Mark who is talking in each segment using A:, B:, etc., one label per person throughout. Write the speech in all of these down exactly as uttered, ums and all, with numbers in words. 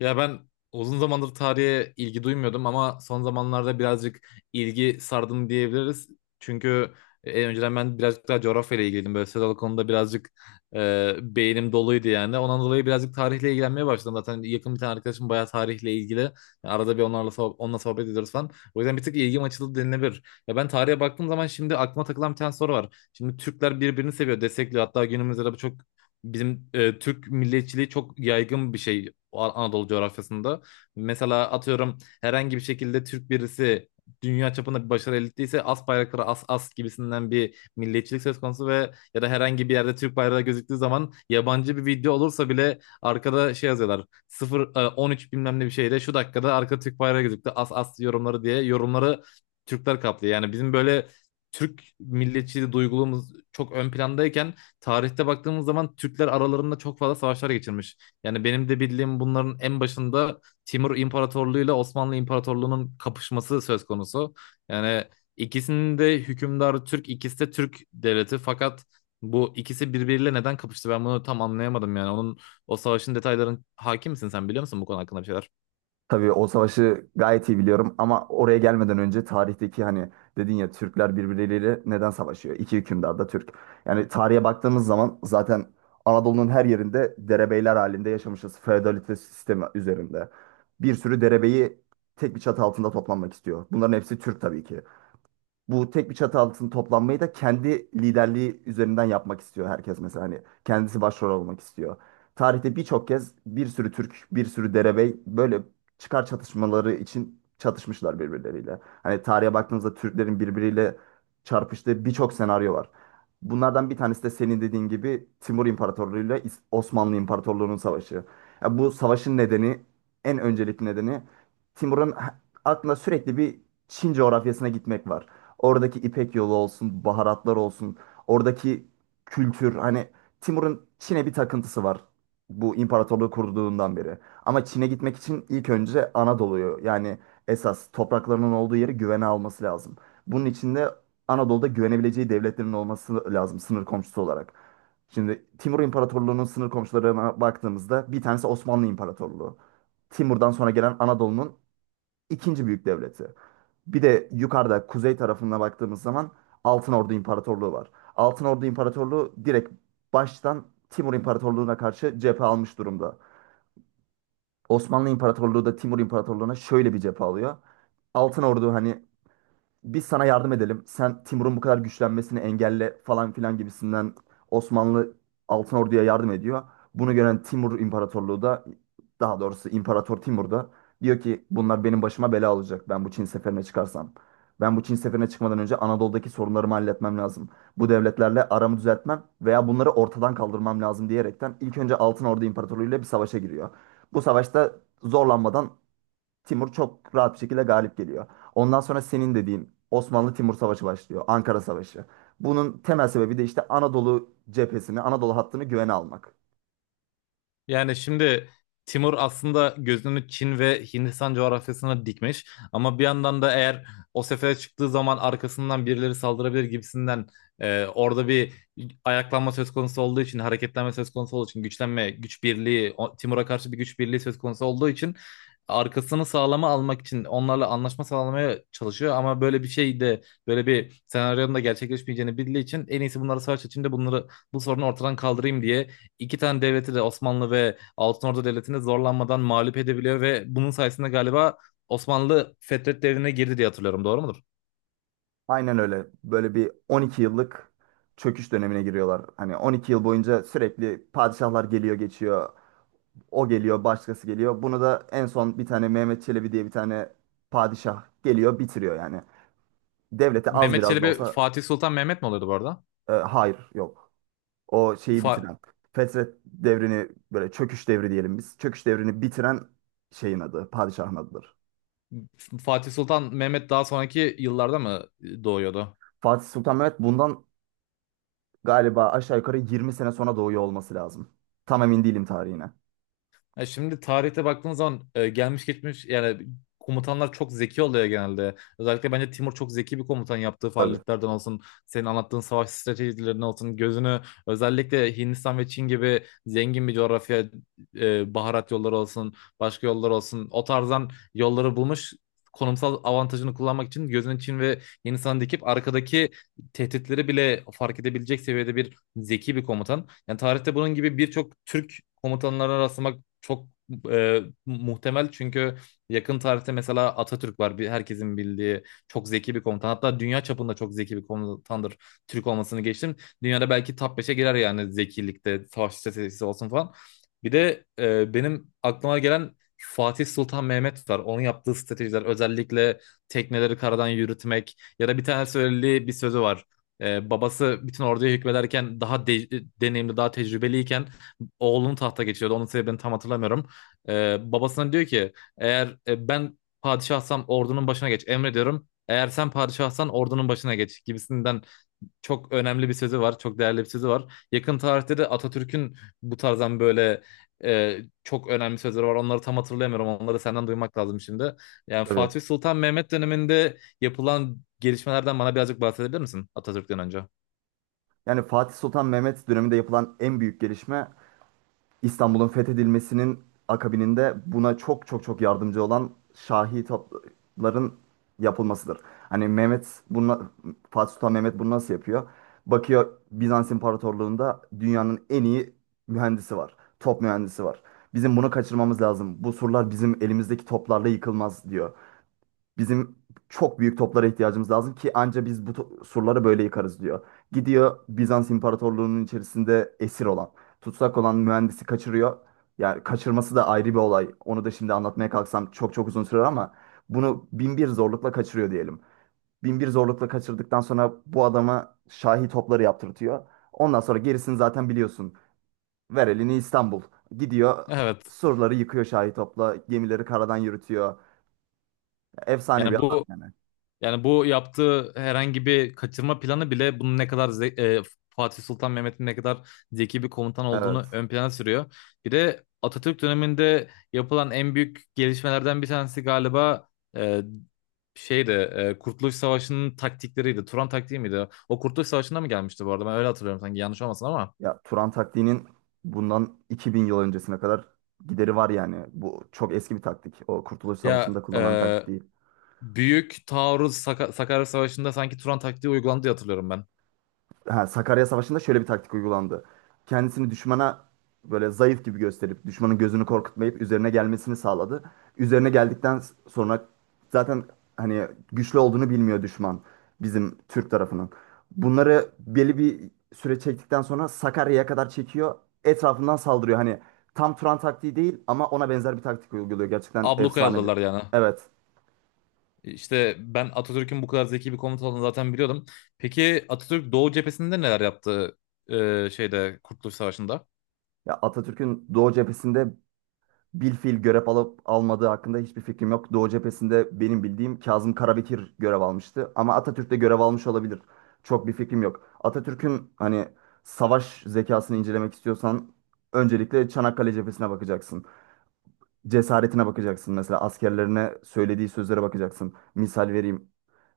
A: Ya ben uzun zamandır tarihe ilgi duymuyordum ama son zamanlarda birazcık ilgi sardım diyebiliriz. Çünkü e, önceden ben birazcık daha coğrafyayla ilgiliydim. Böyle sözel konuda birazcık e, beynim doluydu yani. Ondan dolayı birazcık tarihle ilgilenmeye başladım. Zaten yakın bir tane arkadaşım bayağı tarihle ilgili. Yani arada bir onlarla soh- onunla sohbet ediyoruz falan. O yüzden bir tık ilgim açıldı denilebilir. Ya ben tarihe baktığım zaman şimdi aklıma takılan bir tane soru var. Şimdi Türkler birbirini seviyor, destekliyor. Hatta günümüzde de bu çok. Bizim e, Türk milliyetçiliği çok yaygın bir şey. An- Anadolu coğrafyasında. Mesela atıyorum herhangi bir şekilde Türk birisi dünya çapında bir başarı elde ettiyse as bayrakları as as gibisinden bir milliyetçilik söz konusu ve ya da herhangi bir yerde Türk bayrağı gözüktüğü zaman yabancı bir video olursa bile arkada şey yazıyorlar sıfır e, on üç bilmem ne bir şeyle şu dakikada arka Türk bayrağı gözüktü as as yorumları diye yorumları Türkler kaplıyor. Yani bizim böyle Türk milliyetçiliği duygulumuz çok ön plandayken tarihte baktığımız zaman Türkler aralarında çok fazla savaşlar geçirmiş. Yani benim de bildiğim bunların en başında Timur İmparatorluğu ile Osmanlı İmparatorluğu'nun kapışması söz konusu. Yani ikisinin de hükümdarı Türk, ikisi de Türk devleti. Fakat bu ikisi birbiriyle neden kapıştı? Ben bunu tam anlayamadım yani. Onun o savaşın detayların hakim misin, sen biliyor musun bu konu hakkında bir şeyler?
B: Tabii o savaşı gayet iyi biliyorum ama oraya gelmeden önce tarihteki hani dedin ya Türkler birbirleriyle neden savaşıyor? İki hükümdar da Türk. Yani tarihe baktığımız zaman zaten Anadolu'nun her yerinde derebeyler halinde yaşamışız. Feodalite sistemi üzerinde. Bir sürü derebeyi tek bir çatı altında toplanmak istiyor. Bunların hepsi Türk tabii ki bu tek bir çatı altında toplanmayı da kendi liderliği üzerinden yapmak istiyor herkes, mesela hani kendisi başrol olmak istiyor. Tarihte birçok kez bir sürü Türk, bir sürü derebey böyle çıkar çatışmaları için çatışmışlar birbirleriyle. Hani tarihe baktığınızda Türklerin birbiriyle çarpıştığı birçok senaryo var. Bunlardan bir tanesi de senin dediğin gibi Timur İmparatorluğu ile İs- Osmanlı İmparatorluğu'nun savaşı. Ya bu savaşın nedeni, en öncelikli nedeni Timur'un aklında sürekli bir Çin coğrafyasına gitmek var. Oradaki İpek yolu olsun, baharatlar olsun, oradaki kültür, hani Timur'un Çin'e bir takıntısı var. Bu imparatorluğu kurduğundan beri. Ama Çin'e gitmek için ilk önce Anadolu'yu, yani esas topraklarının olduğu yeri güvene alması lazım. Bunun için de Anadolu'da güvenebileceği devletlerin olması lazım sınır komşusu olarak. Şimdi Timur İmparatorluğu'nun sınır komşularına baktığımızda bir tanesi Osmanlı İmparatorluğu. Timur'dan sonra gelen Anadolu'nun ikinci büyük devleti. Bir de yukarıda kuzey tarafına baktığımız zaman Altın Ordu İmparatorluğu var. Altın Ordu İmparatorluğu direkt baştan Timur İmparatorluğu'na karşı cephe almış durumda. Osmanlı İmparatorluğu da Timur İmparatorluğu'na şöyle bir cephe alıyor. Altın Ordu, hani biz sana yardım edelim. Sen Timur'un bu kadar güçlenmesini engelle falan filan gibisinden Osmanlı Altın Ordu'ya yardım ediyor. Bunu gören Timur İmparatorluğu da, daha doğrusu İmparator Timur da diyor ki bunlar benim başıma bela olacak ben bu Çin seferine çıkarsam. Ben bu Çin seferine çıkmadan önce Anadolu'daki sorunlarımı halletmem lazım. Bu devletlerle aramı düzeltmem veya bunları ortadan kaldırmam lazım diyerekten ilk önce Altın Ordu İmparatorluğu ile bir savaşa giriyor. Bu savaşta zorlanmadan Timur çok rahat bir şekilde galip geliyor. Ondan sonra senin dediğin Osmanlı-Timur Savaşı başlıyor. Ankara Savaşı. Bunun temel sebebi de işte Anadolu cephesini, Anadolu hattını güvene almak.
A: Yani şimdi Timur aslında gözünü Çin ve Hindistan coğrafyasına dikmiş ama bir yandan da eğer o sefere çıktığı zaman arkasından birileri saldırabilir gibisinden, e, orada bir ayaklanma söz konusu olduğu için, hareketlenme söz konusu olduğu için, güçlenme güç birliği o- Timur'a karşı bir güç birliği söz konusu olduğu için arkasını sağlama almak için onlarla anlaşma sağlamaya çalışıyor ama böyle bir şey de, böyle bir senaryonun da gerçekleşmeyeceğini bildiği için en iyisi bunları savaş içinde bunları, bu sorunu ortadan kaldırayım diye iki tane devleti de, Osmanlı ve Altınordu Devleti'ni zorlanmadan mağlup edebiliyor ve bunun sayesinde galiba Osmanlı Fetret Devri'ne girdi diye hatırlıyorum. Doğru mudur?
B: Aynen öyle. Böyle bir on iki yıllık çöküş dönemine giriyorlar. Hani on iki yıl boyunca sürekli padişahlar geliyor geçiyor. O geliyor, başkası geliyor. Bunu da en son bir tane Mehmet Çelebi diye bir tane padişah geliyor, bitiriyor yani. Devlete az
A: Mehmet
B: biraz da
A: Çelebi
B: olsa
A: Fatih Sultan Mehmet mi oluyordu bu arada?
B: e, hayır, yok. O şeyi
A: Fa-
B: bitiren. Fetret devrini böyle çöküş devri diyelim biz. Çöküş devrini bitiren şeyin adı, padişahın adıdır.
A: Fatih Sultan Mehmet daha sonraki yıllarda mı doğuyordu?
B: Fatih Sultan Mehmet bundan galiba aşağı yukarı yirmi sene sonra doğuyor olması lazım. Tam emin değilim tarihine.
A: Ya şimdi tarihte baktığın zaman e, gelmiş geçmiş yani komutanlar çok zeki oluyor genelde. Özellikle bence Timur çok zeki bir komutan, yaptığı
B: Tabii,
A: faaliyetlerden olsun, senin anlattığın savaş stratejilerinden olsun, gözünü özellikle Hindistan ve Çin gibi zengin bir coğrafya, e, baharat yolları olsun, başka yollar olsun, o tarzdan yolları bulmuş. Konumsal avantajını kullanmak için gözünü Çin ve Hindistan'a dikip arkadaki tehditleri bile fark edebilecek seviyede bir zeki bir komutan. Yani tarihte bunun gibi birçok Türk komutanlarına rastlamak çok e, muhtemel, çünkü yakın tarihte mesela Atatürk var. Bir, herkesin bildiği çok zeki bir komutan. Hatta dünya çapında çok zeki bir komutandır. Türk olmasını geçtim. Dünyada belki top beşe girer yani zekilikte, savaş stratejisi olsun falan. Bir de e, benim aklıma gelen Fatih Sultan Mehmet var. Onun yaptığı stratejiler özellikle tekneleri karadan yürütmek ya da bir tane söylediği bir sözü var. E, babası bütün orduya hükmederken, daha de- deneyimli, daha tecrübeliyken oğlunun tahta geçiyordu. Onun sebebini tam hatırlamıyorum. Ee, babasına diyor ki, eğer e, ben padişahsam ordunun başına geç, emrediyorum. Eğer sen padişahsan ordunun başına geç gibisinden çok önemli bir sözü var. Çok değerli bir sözü var. Yakın tarihte de Atatürk'ün bu tarzdan böyle e, çok önemli sözleri var. Onları tam hatırlayamıyorum. Onları senden duymak lazım şimdi. Yani
B: tabii.
A: Fatih Sultan Mehmet döneminde yapılan gelişmelerden bana birazcık bahsedebilir misin, Atatürk'ten önce?
B: Yani Fatih Sultan Mehmet döneminde yapılan en büyük gelişme İstanbul'un fethedilmesinin akabininde buna çok çok çok yardımcı olan Şahi topların yapılmasıdır. Hani Mehmet bunu Fatih Sultan Mehmet bunu nasıl yapıyor? Bakıyor Bizans İmparatorluğu'nda dünyanın en iyi mühendisi var. Top mühendisi var. Bizim bunu kaçırmamız lazım. Bu surlar bizim elimizdeki toplarla yıkılmaz diyor. Bizim çok büyük toplara ihtiyacımız lazım ki anca biz bu to- surları böyle yıkarız diyor. Gidiyor Bizans İmparatorluğu'nun içerisinde esir olan, tutsak olan mühendisi kaçırıyor. Yani kaçırması da ayrı bir olay. Onu da şimdi anlatmaya kalksam çok çok uzun sürer ama bunu bin bir zorlukla kaçırıyor diyelim. Bin bir zorlukla kaçırdıktan sonra bu adama şahi topları yaptırtıyor. Ondan sonra gerisini zaten biliyorsun. Ver elini İstanbul. Gidiyor
A: Evet.
B: surları yıkıyor şahi topla, gemileri karadan yürütüyor. Efsane bir
A: Yani bu
B: adam yani.
A: Yani bu yaptığı herhangi bir kaçırma planı bile bunun ne kadar ze- e, Fatih Sultan Mehmet'in ne kadar zeki bir komutan olduğunu
B: Evet.
A: ön plana sürüyor. Bir de Atatürk döneminde yapılan en büyük gelişmelerden bir tanesi galiba e, şeydi, e, Kurtuluş Savaşı'nın taktikleriydi. Turan taktiği miydi? O Kurtuluş Savaşı'nda mı gelmişti bu arada? Ben öyle hatırlıyorum sanki, yanlış olmasın ama.
B: Ya Turan taktiğinin bundan iki bin yıl öncesine kadar gideri var yani. Bu çok eski bir taktik. O Kurtuluş
A: Ya
B: Savaşı'nda kullanılan bir
A: e,
B: taktik değil.
A: büyük taarruz Saka- Sakarya Savaşı'nda sanki Turan taktiği uygulandı diye hatırlıyorum ben.
B: ha, Sakarya Savaşı'nda şöyle bir taktik uygulandı. Kendisini düşmana böyle zayıf gibi gösterip düşmanın gözünü korkutmayıp üzerine gelmesini sağladı. Üzerine geldikten sonra zaten hani güçlü olduğunu bilmiyor düşman bizim Türk tarafının. Bunları belli bir süre çektikten sonra Sakarya'ya kadar çekiyor. Etrafından saldırıyor. Hani tam Turan taktiği değil ama ona benzer bir taktik uyguluyor. Gerçekten
A: Ablukaya
B: efsane bir.
A: aldılar yani.
B: Evet.
A: E, İşte ben Atatürk'ün bu kadar zeki bir komutan olduğunu zaten biliyordum. Peki Atatürk Doğu cephesinde neler yaptı, e, şeyde, Kurtuluş Savaşı'nda?
B: Ya Atatürk'ün Doğu cephesinde bilfiil görev alıp almadığı hakkında hiçbir fikrim yok. Doğu cephesinde benim bildiğim Kazım Karabekir görev almıştı. Ama Atatürk de görev almış olabilir. Çok bir fikrim yok. Atatürk'ün hani savaş zekasını incelemek istiyorsan öncelikle Çanakkale cephesine bakacaksın. Cesaretine bakacaksın. Mesela askerlerine söylediği sözlere bakacaksın. Misal vereyim.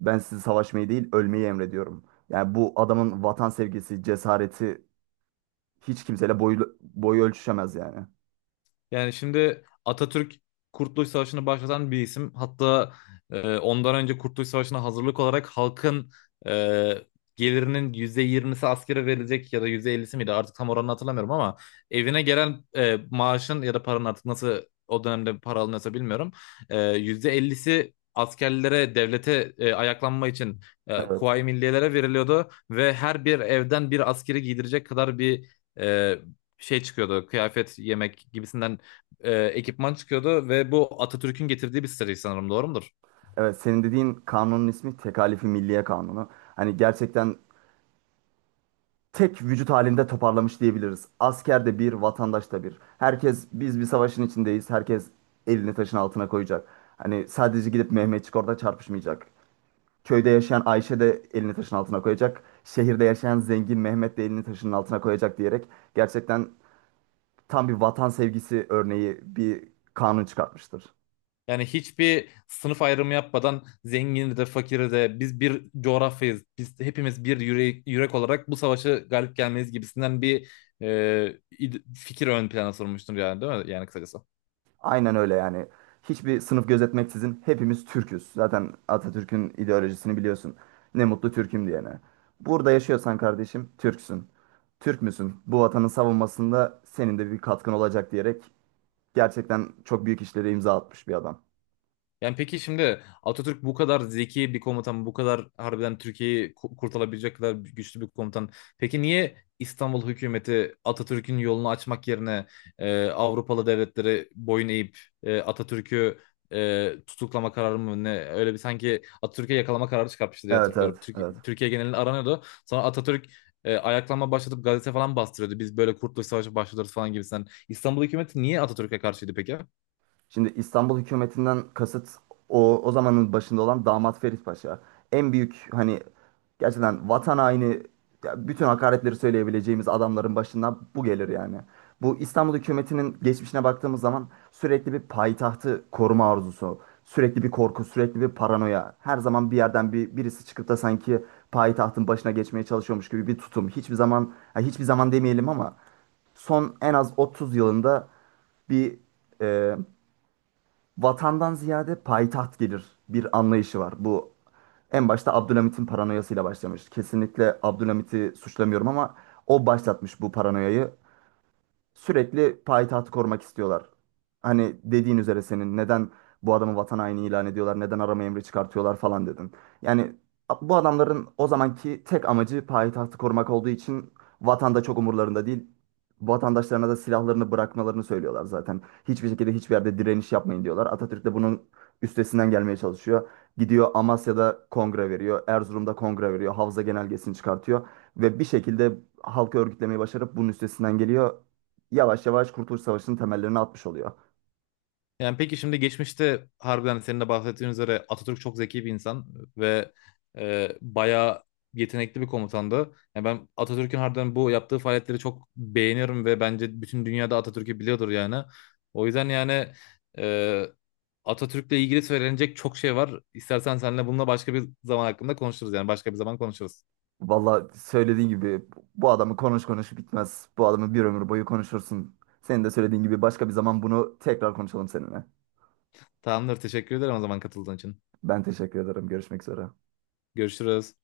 B: Ben sizi savaşmayı değil ölmeyi emrediyorum. Yani bu adamın vatan sevgisi, cesareti hiç kimseyle boyu, boyu ölçüşemez yani.
A: Yani şimdi Atatürk Kurtuluş Savaşı'nı başlatan bir isim. Hatta e, ondan önce Kurtuluş Savaşı'na hazırlık olarak halkın e, gelirinin yüzde yirmisi askere verilecek ya da yüzde ellisi miydi artık, tam oranını hatırlamıyorum ama evine gelen e, maaşın ya da paranın, artık nasıl o dönemde para alınıyorsa bilmiyorum. E, yüzde ellisi askerlere, devlete, e, ayaklanma için, e,
B: Evet.
A: Kuvayi Milliyelere veriliyordu ve her bir evden bir askeri giydirecek kadar bir e, şey çıkıyordu. Kıyafet, yemek gibisinden e, ekipman çıkıyordu ve bu Atatürk'ün getirdiği bir seri sanırım, doğru mudur?
B: Evet, senin dediğin kanunun ismi Tekalifi Milliye Kanunu. Hani gerçekten tek vücut halinde toparlamış diyebiliriz. Asker de bir, vatandaş da bir. Herkes biz bir savaşın içindeyiz. Herkes elini taşın altına koyacak. Hani sadece gidip Mehmetçik orada çarpışmayacak. Köyde yaşayan Ayşe de elini taşın altına koyacak. Şehirde yaşayan zengin Mehmet de elini taşın altına koyacak diyerek gerçekten tam bir vatan sevgisi örneği bir kanun çıkartmıştır.
A: Yani hiçbir sınıf ayrımı yapmadan zengini de fakiri de, biz bir coğrafyayız. Biz hepimiz bir yürek, yürek olarak bu savaşı galip gelmeliyiz gibisinden bir e, id- fikir ön plana sormuştur yani, değil mi? Yani kısacası.
B: Aynen öyle yani. Hiçbir sınıf gözetmeksizin hepimiz Türküz. Zaten Atatürk'ün ideolojisini biliyorsun. Ne mutlu Türk'üm diyene. Burada yaşıyorsan kardeşim Türksün. Türk müsün? Bu vatanın savunmasında senin de bir katkın olacak diyerek gerçekten çok büyük işlere imza atmış bir adam.
A: Yani peki şimdi Atatürk bu kadar zeki bir komutan, bu kadar harbiden Türkiye'yi ku- kurtarabilecek kadar güçlü bir komutan. Peki niye İstanbul hükümeti Atatürk'ün yolunu açmak yerine e, Avrupalı devletleri boyun eğip e, Atatürk'ü e, tutuklama kararı mı ne, öyle bir sanki Atatürk'e yakalama kararı çıkartmıştı diye
B: Evet, evet,
A: hatırlıyorum.
B: evet.
A: Türk- Türkiye genelinde aranıyordu. Sonra Atatürk e, ayaklanma başlatıp gazete falan bastırıyordu. Biz böyle Kurtuluş Savaşı başlatırız falan gibisinden. İstanbul hükümeti niye Atatürk'e karşıydı peki?
B: Şimdi İstanbul hükümetinden kasıt o, o zamanın başında olan Damat Ferit Paşa. En büyük, hani gerçekten vatan haini, ya bütün hakaretleri söyleyebileceğimiz adamların başından bu gelir yani. Bu İstanbul hükümetinin geçmişine baktığımız zaman sürekli bir payitahtı koruma arzusu, sürekli bir korku, sürekli bir paranoya. Her zaman bir yerden bir birisi çıkıp da sanki payitahtın başına geçmeye çalışıyormuş gibi bir tutum. Hiçbir zaman, ya hiçbir zaman demeyelim ama son en az otuz yılında bir e, vatandan ziyade payitaht gelir bir anlayışı var. Bu en başta Abdülhamit'in paranoyasıyla başlamış. Kesinlikle Abdülhamit'i suçlamıyorum ama o başlatmış bu paranoyayı, sürekli payitahtı korumak istiyorlar. Hani dediğin üzere senin neden bu adamı vatan haini ilan ediyorlar, neden arama emri çıkartıyorlar falan dedin. Yani a- bu adamların o zamanki tek amacı payitahtı korumak olduğu için vatanda çok umurlarında değil. Vatandaşlarına da silahlarını bırakmalarını söylüyorlar zaten. Hiçbir şekilde hiçbir yerde direniş yapmayın diyorlar. Atatürk de bunun üstesinden gelmeye çalışıyor. Gidiyor Amasya'da kongre veriyor, Erzurum'da kongre veriyor, Havza Genelgesi'ni çıkartıyor ve bir şekilde halkı örgütlemeyi başarıp bunun üstesinden geliyor, yavaş yavaş Kurtuluş Savaşı'nın temellerini atmış oluyor.
A: Yani peki şimdi geçmişte harbiden, hani senin de bahsettiğin üzere, Atatürk çok zeki bir insan ve e, bayağı yetenekli bir komutandı. Yani ben Atatürk'ün harbiden bu yaptığı faaliyetleri çok beğeniyorum ve bence bütün dünyada Atatürk'ü biliyordur yani. O yüzden yani e, Atatürk'le ilgili söylenecek çok şey var. İstersen seninle bununla başka bir zaman hakkında konuşuruz, yani başka bir zaman konuşuruz.
B: Valla söylediğin gibi bu adamı konuş konuş bitmez. Bu adamı bir ömür boyu konuşursun. Senin de söylediğin gibi başka bir zaman bunu tekrar konuşalım seninle.
A: Tamamdır, teşekkür ederim o zaman, katıldığın için.
B: Ben teşekkür ederim. Görüşmek üzere.
A: Görüşürüz.